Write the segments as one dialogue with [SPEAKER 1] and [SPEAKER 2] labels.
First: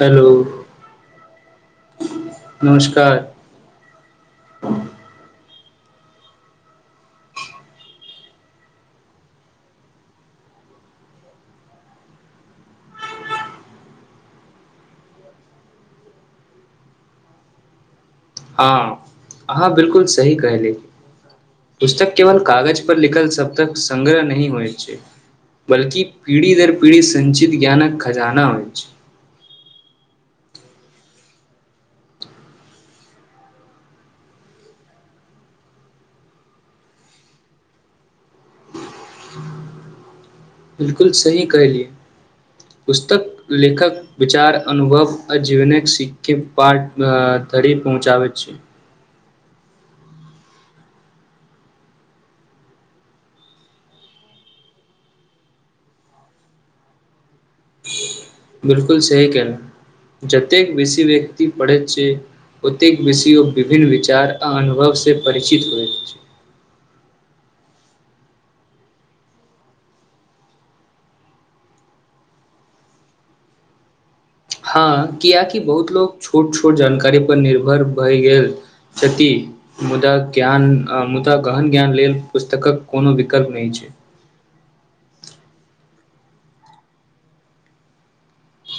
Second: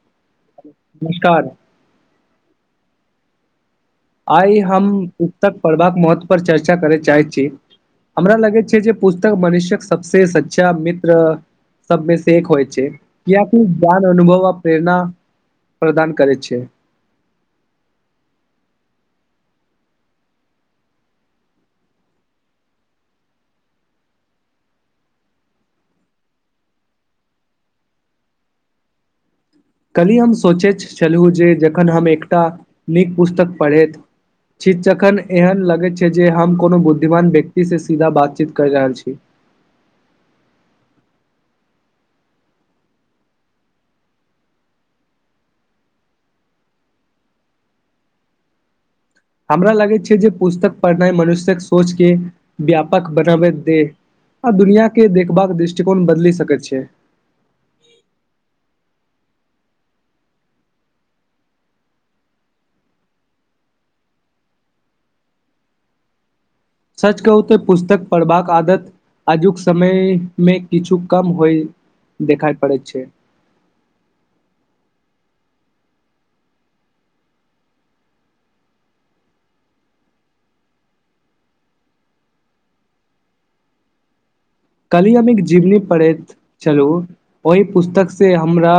[SPEAKER 1] Hello
[SPEAKER 2] [unintelligible] नमस्कार।
[SPEAKER 1] नमस्कार।
[SPEAKER 2] आइ हम पुस्तक पढ़बाक महत्व पर चर्चा करय चाहै छी, हमरा लगै छै जे पुस्तक मनुष्य्यक सबस सच्षा मित्र सबमे से एक होइ छै, य किि ज्ञान अनुभव आ प्रेरणा प्रदान करै छै।
[SPEAKER 1] हँ, अहाँ बिलकुल सही कहले, पुस्तक केवल कागज पर लिखल शतक संगग्रह नहिह होइ छै, बल्कि पीढ़ी दर पीढ़ी संञचित ज्ञानक खजाना होइ छै।
[SPEAKER 2] कलही हम सोचैत छलहुँ, जे जखन हम एकटा नीक पुस्तक पढ़ैत छी तखन एहन लगैत छै जे हम कोनो बुद्धिमान व्यक्तिसँ सीधा बातचीत करि रहल छी।
[SPEAKER 1] बिलकुल सही कहलियै, पुस्तक लेखक विचार अनुभव आ जीवनक सीके पाठ धरि पहुँचाबैत छिय।
[SPEAKER 2] हमरा लागैत छै जे पुस्तक पढ़नाइ मनुष्यक सोचके व्यापक बनाबैत दे, आ दुनिआँके देखबाक दृष्टिकोण बदलि सकैत छै।
[SPEAKER 1] बिलकुल सही कनाहु, जतेक बेसी व्यक्ति पढ़ैत छै, ओतेक बेसी ओ विभिन्न विचार आ अनुभवसँ परिचित होइत छै।
[SPEAKER 2] सच कहू तऽ पुस्तक पढ़बाक आदत आजुक समयमे किछु कम होइत देखाय पड़ैत छै।
[SPEAKER 1] हँ, किएकि बहुत लोक छोट-छोट जानकारीपर निर्भर भए गेल छथि, मुदा ज्ञान मुदा गहन ज्ञान लेल पुस्तकक कोनो विकल्प नहि छै।
[SPEAKER 2] काल्हि हम एक जीवनी पढ़ैत छलहुँ, ओहि पुस्तकसँ हमरा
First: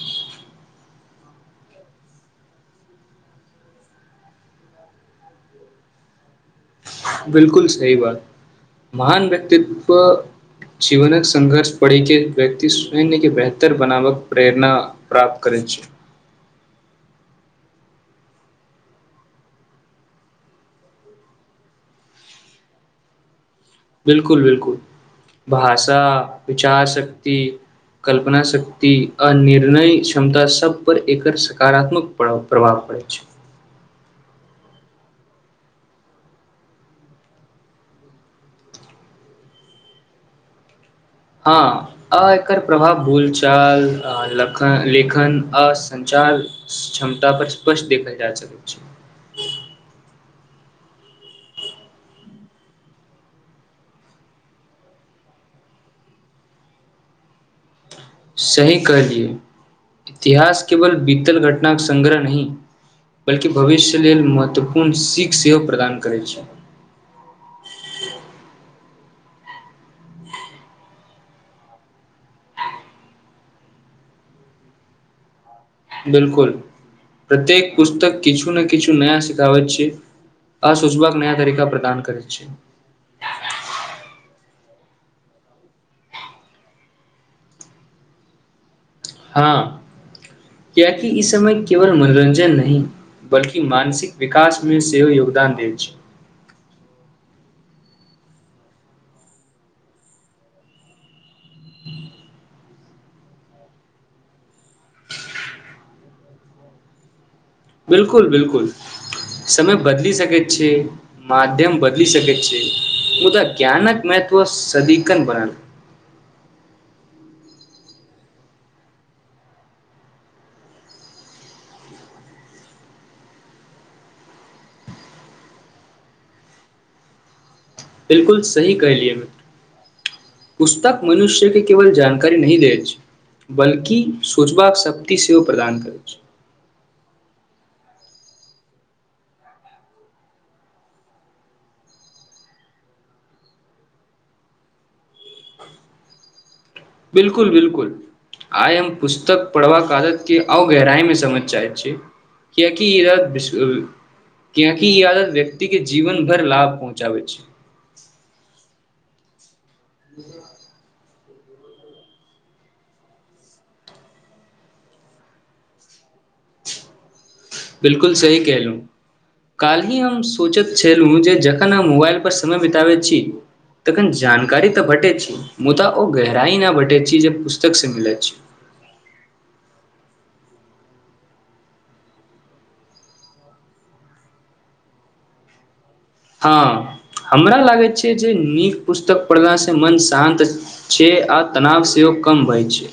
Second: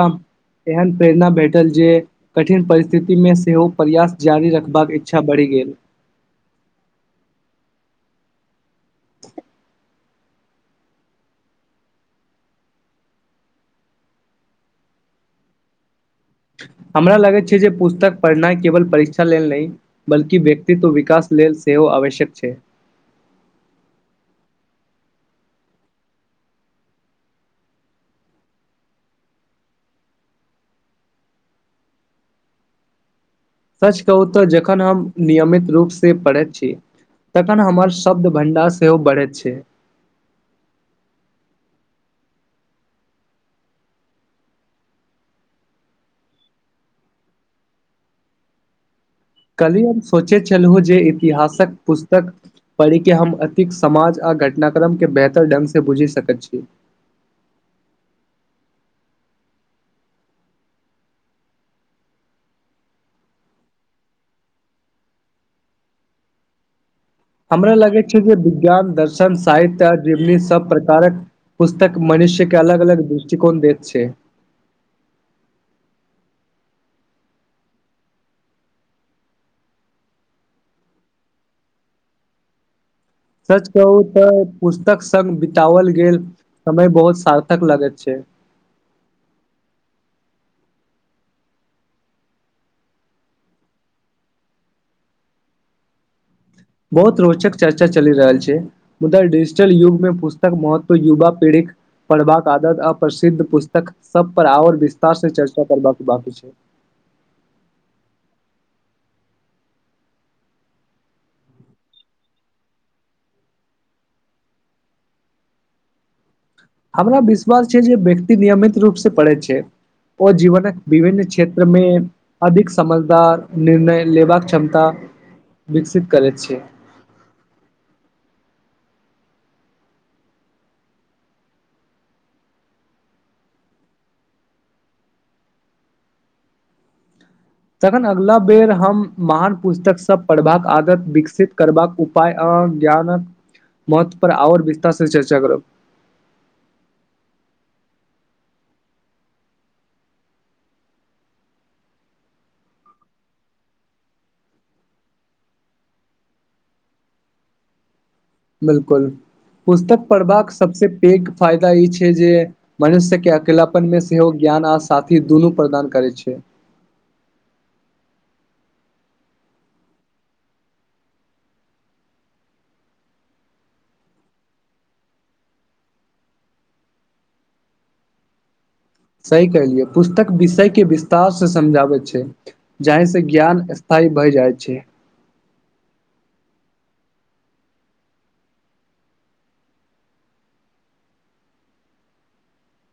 [SPEAKER 2] एहन प्रेरणा भेटल, जे कठिन परिस्थितिमे सेहो प्रयास जारी रखबाक इच्छा बढ़ि गेल।
[SPEAKER 1] बिलकुल सही बात। महान व्यक्तित्व जीवनक संघर्ष पढ़ि के व्यक्ति स्वयंके बेहतर बनावक प्रेरणा प्राप्त करैत छै।
[SPEAKER 2] हमरा लगैत छै जे पुस्तक पढ़नाइ केवल परीक्षा लेल नहि, बल्कि व्यक्तित्व विकास लेल सेहो आवश्यक छै।
[SPEAKER 1] बिल्कुल, बिल्कुल, भाषा विचार शक्त कल्पना शक्त आ निर्णय क्षमता सब पर एकर सकारात्मक प्रभाव पड़ैत छै।
[SPEAKER 2] कहू तऽ जखन हम नियमित रूप से पढ़ैत छी, तखन हमर शब्द भं्डार सेहो बढ़ैत छै।
[SPEAKER 1] हँ, आ एकर प्रभाव भूलचाल लखन लेखन आ सचार क्षमता पर स्पष्ट देखल जा सकैत छै।
[SPEAKER 2] कल्हि हम सोचैत छलहु जे इतिहासक पुस्तक पढ़िके हम अतििक्त समाज आ घटनाक्रमकेँ बेहतर ढङ्गसँ बुझि सकैत छी।
[SPEAKER 1] सही कहलियै, इतिहास केवल बीतल घटनाक संगङग्रह नहि, बल्कि भविष्य लेल महत्वपूर्ण सीख सेहो प्रदान करैत छै।
[SPEAKER 2] हमरा लगे छै जे विज्ञान दर्शन शन, साहित्य आ जीवनी सब प्रकारक पुस्तक मनुष्य के अलग अलग दृष्टिकोण दैत छै।
[SPEAKER 1] बिलकुल, प्रत्येक पुस्तक किछु ने किछु नया सिखाबै छै आ सुूझबाकबाक नया तरीका प्रदान करैत छै।
[SPEAKER 2] सच कहू तऽ पुस्तक स्ग बितओल गेल समय बहुत सार्थक लगैत छै।
[SPEAKER 1] हँ, कियकि ई समय केवल मनोरञ्जन नहिी बल्कि मानसिक विकास मे सेहो योगदान देल छै।
[SPEAKER 2] बहुत रोचक चर्चा चलि रहल छै, मुदार डिजिटल युगमे पुस्तक महत्व, युवा पीढ़ीके पढ़बाक आदत, अपसिद्ध पुस्तक सब पर आओर विस्तार से चर्चा करबाक बाकी छै।
[SPEAKER 1] बिल्कुल, बिल्कुल, समय बदल सक छै, मध्यम बदल सके छै, मुदक ज्ञानक महत्व सदिकन बनल।
[SPEAKER 2] हमरा विश्वास छै, जे व्यक्ति नियमित रूप से पढ़ै छै, ओ जीवनक विभिन्न क्षेत्रमे अधिक समझदार निर्णय लेबाक क्षमता विकसित करैत छै।
[SPEAKER 1] बिलकुल सही कलियए, पुस्तक मनुष्य के केवल जानकारी नहिह दै छै, बल्कि सोचबाक शक्त सेहो प्रदान करै छै।
[SPEAKER 2] तखन अगिला बेर हम महान पुस्तक सभ पढ़बाक आदत विकसित करबाक उपाय आ ज्ञानक महत्वपर आओर विस्तारसँ चर्चा करब।
[SPEAKER 1] बिल्कुल, बिल्कुल, आइ हम पुस्तक पढ़बाक आदत के अ गहराइमे समझ चाहै छी, किएकि ई, कियकि ई आदत व्यक्तिक के जीवन भर लाभ पहुँचाबै छै।
[SPEAKER 2] बिल्कुल। पुस्तक पढ़बाक सबसँ एक फायदा ई छै, जे मनुष्य के अकिलपन मे सेहो ज्ञान आ साथी दुनू प्रदान करै छै।
[SPEAKER 1] बिलकुल सही कलहुँ काल्हि ही हम सोचैत छलहुँ जे जखन हम मोबाइलपर समय बितबैत छी, तखन जानकारी तऽ भेटैत छी, मुदा ओ गहराइ नहि भेटैत छी, जे पुस्तकसँ मिलैत छी।
[SPEAKER 2] सही कलियै, पुस्तक विषयके विस्तार से समझाबै छै, जाहिसँ ज्ञान स्थायी भय जाइ छै।
[SPEAKER 1] हँ, हमरा लागै छै जे नीक पुस्तक पढ़लासँ मन शान्त छै, आ तनाव सेहो कम भइ छै।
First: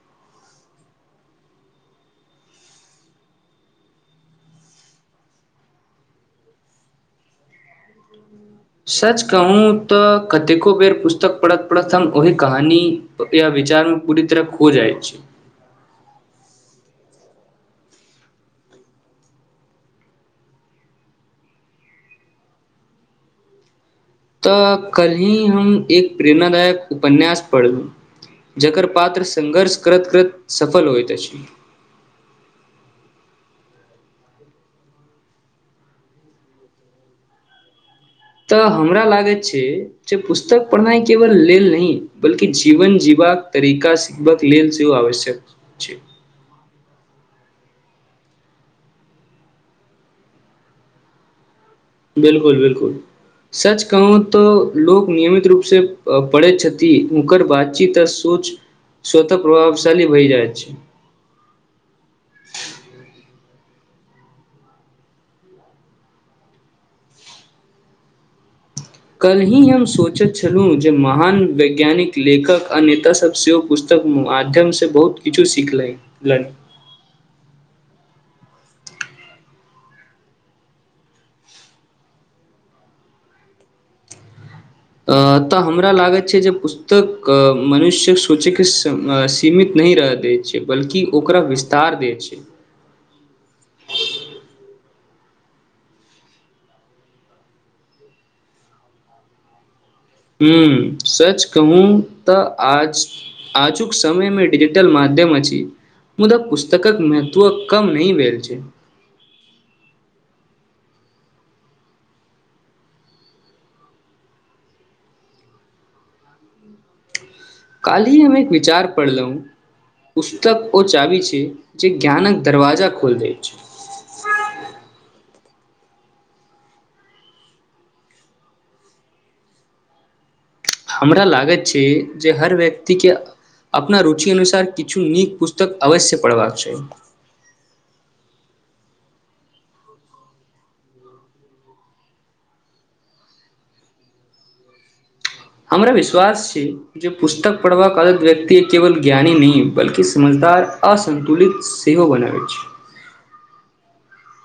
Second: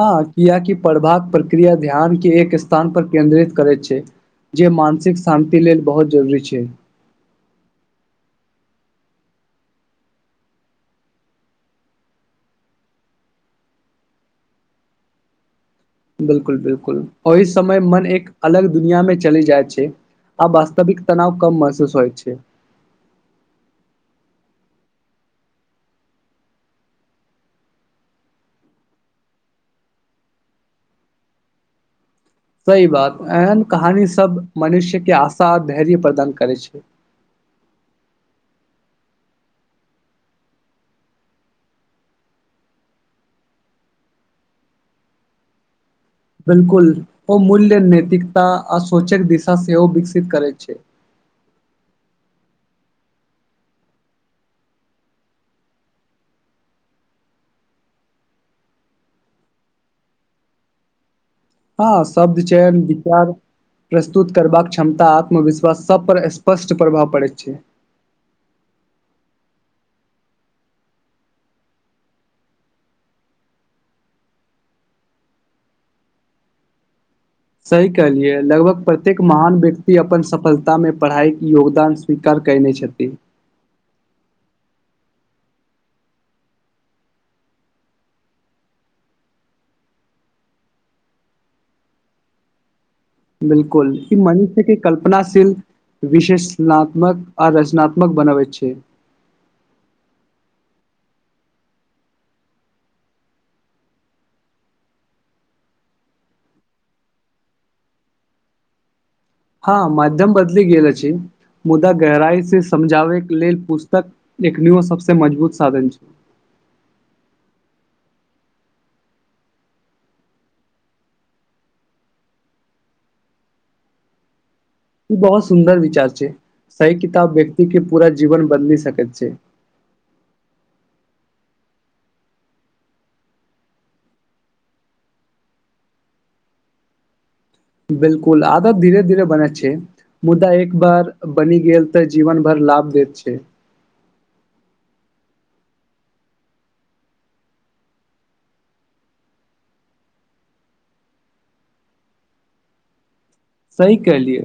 [SPEAKER 2] हँ, किआकि पढ़बाक प्रक्रिया ध्यान के एक स्थान पर केन्द्रित करैत छै, जे मानसिक शान्ति लेल बहुत जरूरी छै।
[SPEAKER 1] सच कहू तऽ, कतेको बेर पुस्तक पढ़त-पढ़त हम ओहि कहानी या विचारमे पूरी तरह खो जाइत छी।
[SPEAKER 2] बिल्कुल-बिल्कुल, ओहि समय मन एक अलग दुनिया मे चलि जाइ छै, आ वास्तविक तनाव कम महसूस होइ छै।
[SPEAKER 1] तऽ कल्हिी हम एक प्रेरणादायक उपन्यास पढ़लहुँ, जकर पात्र संङ्घर्ष करैत करैत सफल होइत अछि।
[SPEAKER 2] सही बात, एहन कहानी सभ मनुष्य के आशा, आ धैर्य प्रदान करै छै।
[SPEAKER 1] तऽ हमरा लागैत छै, जे पुस्तक पढ़नाइ केवल लेल नहि, बल्कि जीवन जीबाक तरीका सिखबाक लेल सेहो आवश्यक छै।
[SPEAKER 2] बिलकुल, ओ मूल्य नैैतिकता आ सोचक दिशा सेहो विकसित करै छै।
[SPEAKER 1] बिलकुल, बिलकुल, सच कहू तऽ लोको नियमित रूप से पड़ै छथि, हुनकर बातचीत आ सोच स्वतः प्रभावशाली भहि जाइत छै।
[SPEAKER 2] हँ, शब्द चयन, विचार प्रस्तुत करबाक क्षमता, आत्मविश्वास, सब पर स्पष्ट प्रभाव पड़ैत छै।
[SPEAKER 1] यही हम सोचैत छलहुँ, जे महान वैज्ञानिक लेखक आ नेताास सभ सेहो पुस्तक माध्यमसँ बहुत किछु सीखनि।
[SPEAKER 2] सही कहलियै, लगभग प्रत्येक महान व्यक्ति अपन सफलतामे पढ़ाइके योगदान स्वीकार कयने छथि।
[SPEAKER 1] तऽ हमरा लागैत छै, जे पुस्तक मनुष्यक सोचय के सीमित नहि रहय दै छै, बल्कि ओकरा विस्तार दै छै।
[SPEAKER 2] बिल्कुल, ई मनुष्य के कल्पनाशील, विशेषनात्मक आ रचनात्मक बनाबै छै।
[SPEAKER 1] ह्म्म, सच कहू तऽ आज आजुक समयमे िजिटल मध्यम छी मुदा पुस्तकक महत्व कम नह भेलल छै।
[SPEAKER 2] हँ, माध्यम बदलि गेल अछि, मुदा गहराइ से समझाबैके लेल पुस्तक एखन सबसँ मजबूत साधन छै।
[SPEAKER 1] काल्हिी हम एक विचार पढ़लहुँ, पुस्तक ओ चाबी छै, जे ज्ञानक दरवाजा खोलि दैत छै।
[SPEAKER 2] ई बहुत सुन्दर विचार छै, सही किताब व्यक्ति के पूरा जीवन बदलि सकैत छै।
[SPEAKER 1] हमरा लागैत छै, जे हर व्यक्तिके अपना रुचि अनुसार किछु नीक पुस्तक अवश्य पढ़बाक चाह।
[SPEAKER 2] बिलकुल, आदत धीरे-धीरे बने छै, मुद्दा एक बार बनि गेल तऽ जीवन भर लाभ देैत छै।
[SPEAKER 1] हमरा विश्वास छै, जे पुस्तक पढ़बाक अलत व्यक्ति केवल ज्ञानी नहि, बल्ि समझदार असन्तुलित सेहो बनाबैत छै।
[SPEAKER 2] निक कहलियै,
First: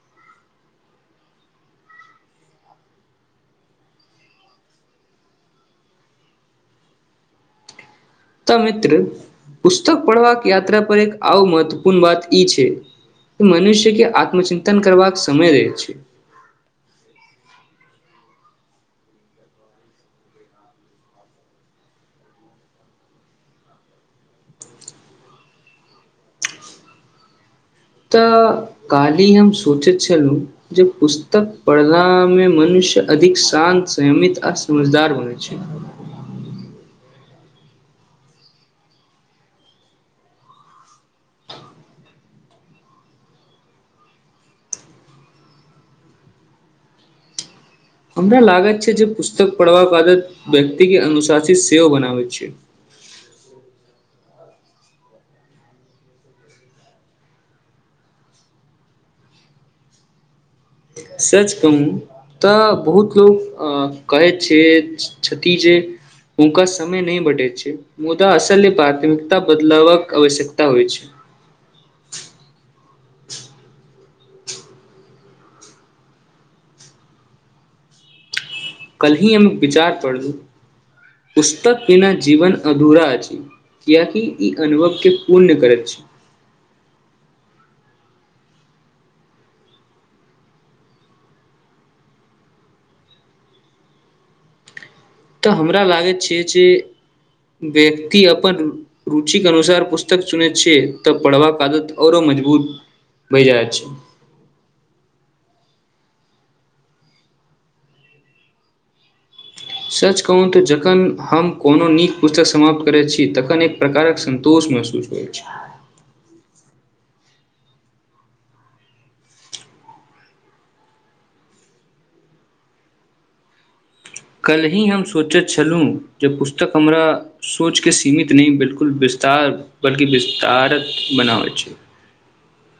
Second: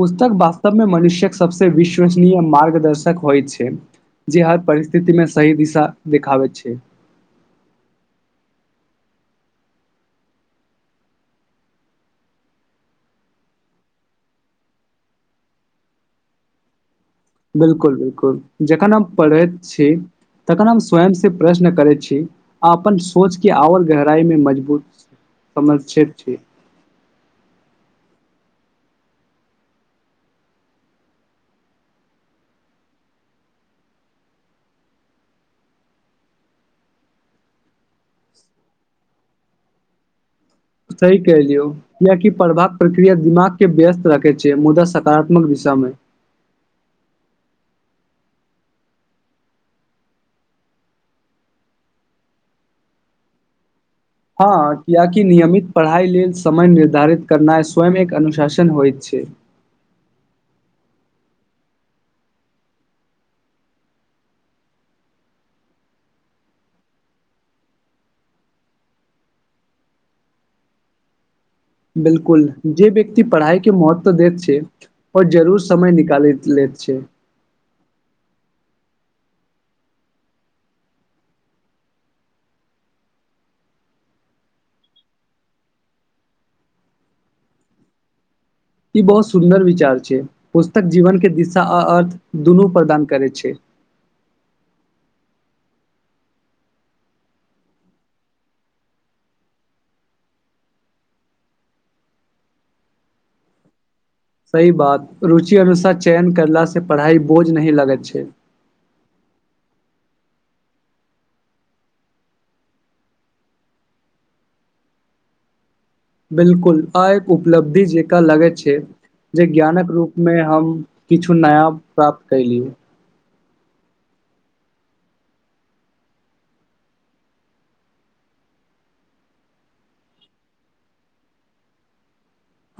[SPEAKER 2] पुस्तक वास्तवमे मनुष्य्यक सबस विश्वसनीय मार्गदर्शक होइ छै, जे हर परिस्थिति मे सही दिशा देखाबैत छै।
[SPEAKER 1] त मित्र, पुस्तक पढ़बाक यााता पर एक आ महत्वपूर्ण बात ई छै, मनुष्य के आत्मचिन्तन करबाक समय रहै छै।
[SPEAKER 2] बिल्कुल-बिल्कुल, जखन हम पढ़ैत छी, तखन हम स्वयंसँ प्रश्न करैत छी, आ अपन सोचके आओर गहराइमे मजबूत समर््षित छी।
[SPEAKER 1] तऽ, काल्हि हम सोचैत छलहुँ, जे पुस्तक पढ़लामे मनुष्य अधिक शान्त, संयमित आ समझदार बनै छै।
[SPEAKER 2] सही कहलियौ, किियकि पढ़बाक प्रक्रिया दिमाग के व्यस्त राखे छै मुदा सकारात्मक दिशा मे।
[SPEAKER 1] हमरा लागैत छै, जे पुस्तक पढ़बाका बादत व्यक्ति के अनुशासित सेहो बनाबै छै।
[SPEAKER 2] हँ, किियकि नियमित पढ़ाइ लेल समय निर्धारित करनाइ स्वयं एक अनुशासन होइत छै।
[SPEAKER 1] सच कहू, तऽ बहुत लोक अ कहै छै क्ष जे ओनका समय नहि बटे छै, मुदा असल प्राथमिकता बदलवक आवश्यकता होइ छै।
[SPEAKER 2] बिलकुल, जे व्यक्ति पढ़ाई के महत्व दैत छै, ओओर जरूर समय निकालि लैत छै।
[SPEAKER 1] कल ही हम विचार पढ़लु, पुस्तक बिना जीवन अधूरा अछि, कियकि ई अनुभव के पूर्ण करैत छी।
[SPEAKER 2] ई बहुत सुन्दर विचार छै, पुस्तक जीवन के दिशा आ अर्थ दुनू प्रदान करै छै।
[SPEAKER 1] तऽ हमरा लागैत छै, जे व्यक्ति अपन रुचिक अनुसार पुस्तक चुनैत छियै, तऽ पढ़बाक आदत आओरो मजबूत बहि जाइत छै।
[SPEAKER 2] सही बात, रुचि अनुसार चयन करलाास से पढ़ाइ बोझ नहिह लगैत छै।
[SPEAKER 1] सच कहु तऽ, जखन हम कोनो नीक पुस्तक समाप्त करैत छी, तखन एक प्रकारक सन्तोष महसूस होइत छै।
[SPEAKER 2] बिलकुल आ एक उपलब्धि जेकरा लगै छै, जे ज्ञानक रूप मे हम किछु नया प्राप्त कलियै।
[SPEAKER 1] कलही हम सोचैत छलहुँ, जे पुस्तक हमरा सोचके सीमित नहि बिलकुल विस्तार बल्कि विस्तारत बनाबै छै।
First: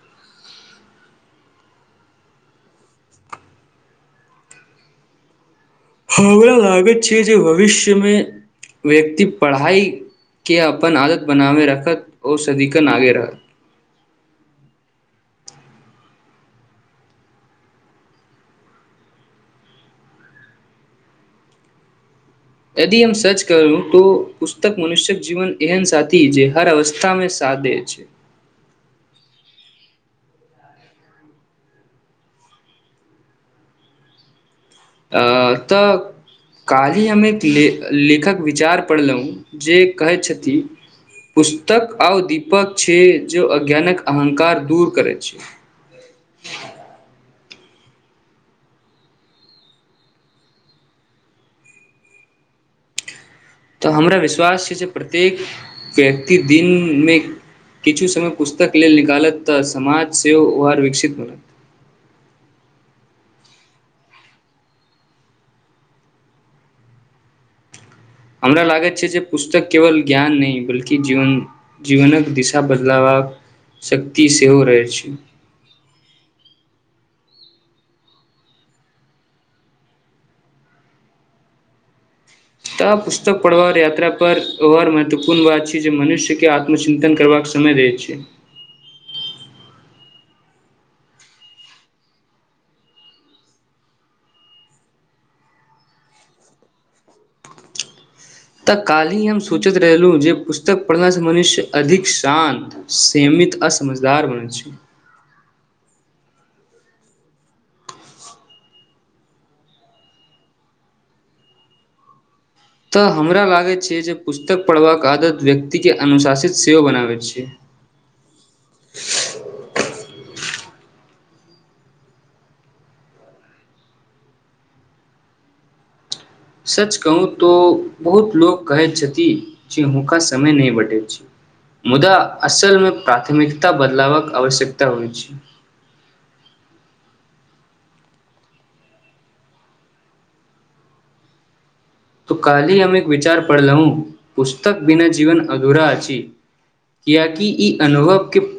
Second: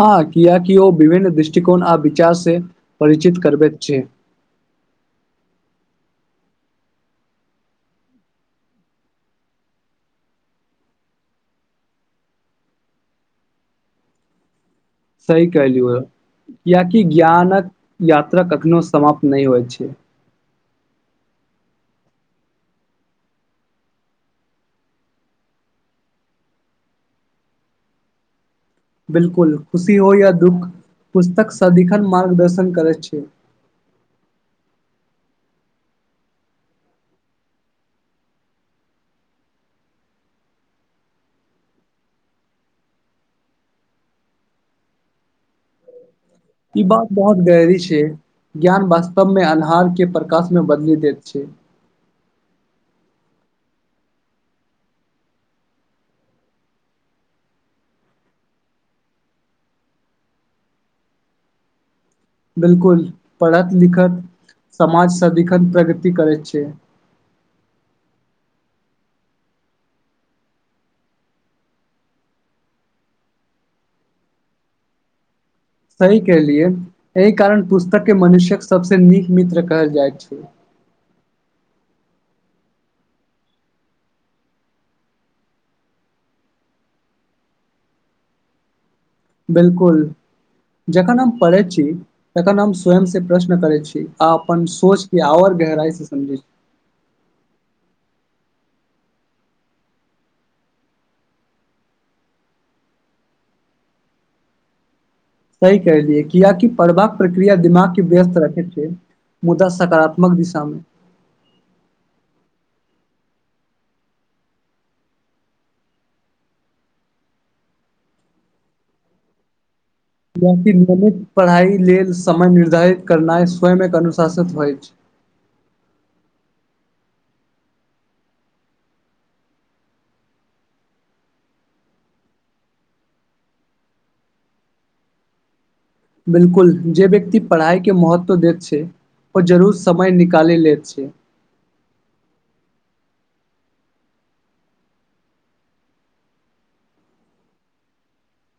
[SPEAKER 2] हँ, कियाकि ओ विभिन्न दृष्टिकोण आ विचार से परिचित करबैत छै।
[SPEAKER 1] हमरा लागैत छै जे भविष्यमे व्यक्ति पढ़ाई के अपन आदत बनाबे रखत, सदिकन आगे रहत।
[SPEAKER 2] सही कहलीये, कियकि ज्ञानक यात्रा कखनो समाप्त नहि होइ छै।
[SPEAKER 1] यदि हम सर्च करू, त पुस्तक मनुष्य्यक जीवन एहन साथी जे हर अवस्था मे सा दे छै।
[SPEAKER 2] बिल्कुल, खुशी हो या दुःख पुस्तक सदिखन मार्गदर्शन करैत छै।
[SPEAKER 1] तऽ काल्हि हम एक लेखक विचार पढ़लहुँ, जे कहैत छथि पुस्तक आर दीपक छै, जे अज्ञानक अहंकार दूर करै छै।
[SPEAKER 2] ई बात बहुत गहरी छै, ज्ञान वास्तव मे अन्हार के प्रकाश मे बदली देैत छै।
[SPEAKER 1] तऽ हमरा विश्वास छै, जे प्रत्येक व्यक्ति दिनमे किछु समय पुस्तक लेल निकालत तऽ, समाज सेहो वर विकसित
[SPEAKER 2] बिलकुल, पढ़त-लिखत समाज सदिखन प्रगति करैत छै।
[SPEAKER 1] हमरा लागैत छै जे पुस्तक केवल ज्ञान नहि, बल्कि जीवन जीवनक दिशा बदलावबा क शक्ति सेहो रहै छै।
[SPEAKER 2] सही कलियै, एहि कारण पुस्तक के मनुष्य क सभसँ नीक मित्र कहल जाईत छै।
[SPEAKER 1] तऽ पुस्तक पढ़बाक यात्रा पर अार महत्वपूर्ण बात छै, जे मनुष्य के आत्मचिन्तन करबाक समय दैत छै।
[SPEAKER 2] बिलकुल, जखन हम पढ़ै छी, तखन हम स्वयं से प्रश्न करै छी आ अपन सोचके आओर गहराइसँ समझै छी।
[SPEAKER 1] तऽ कालही हम सोचैत रहलहुँ, जे पुस्तक पढ़ला से मनुष्य अधिक शान्त, सीमित आ समझदार बनै छै।
[SPEAKER 2] सही कहैलियए, किियाकि पढ़बाक प्रक्रिया दिमाग के व्यस्त रखे छै, मुदा सकारात्मक दिशा मे।
[SPEAKER 1] तऽ हमरा लागै छै जे पुस्तक पढ़बाक आदत व्यक्तिक के अनुशासित सेहो बनाबै छै।
[SPEAKER 2] ाकि नियमित पढ़ाई लेल समय निर्धारित करनाइ स्वयं अनुशासित होइ छै।
[SPEAKER 1] सच कहू तो बहुत लोको कहैत छथि जे हुनका समय नहि बटै छै, मुदा असल मे प्राथमिकता बदलावक आवश्यकता होइ छै।
[SPEAKER 2] बिल्कुल, जे व्यक्ति पढ़ाइके महत्व दैत छै, ओ जरूर समय निकालि लैत छै।
[SPEAKER 1] त कालहिी हम एक विचार पढ़लहुू, पुस्तक बिना जीवन अधूरा अछि कियकि ई अनुभव के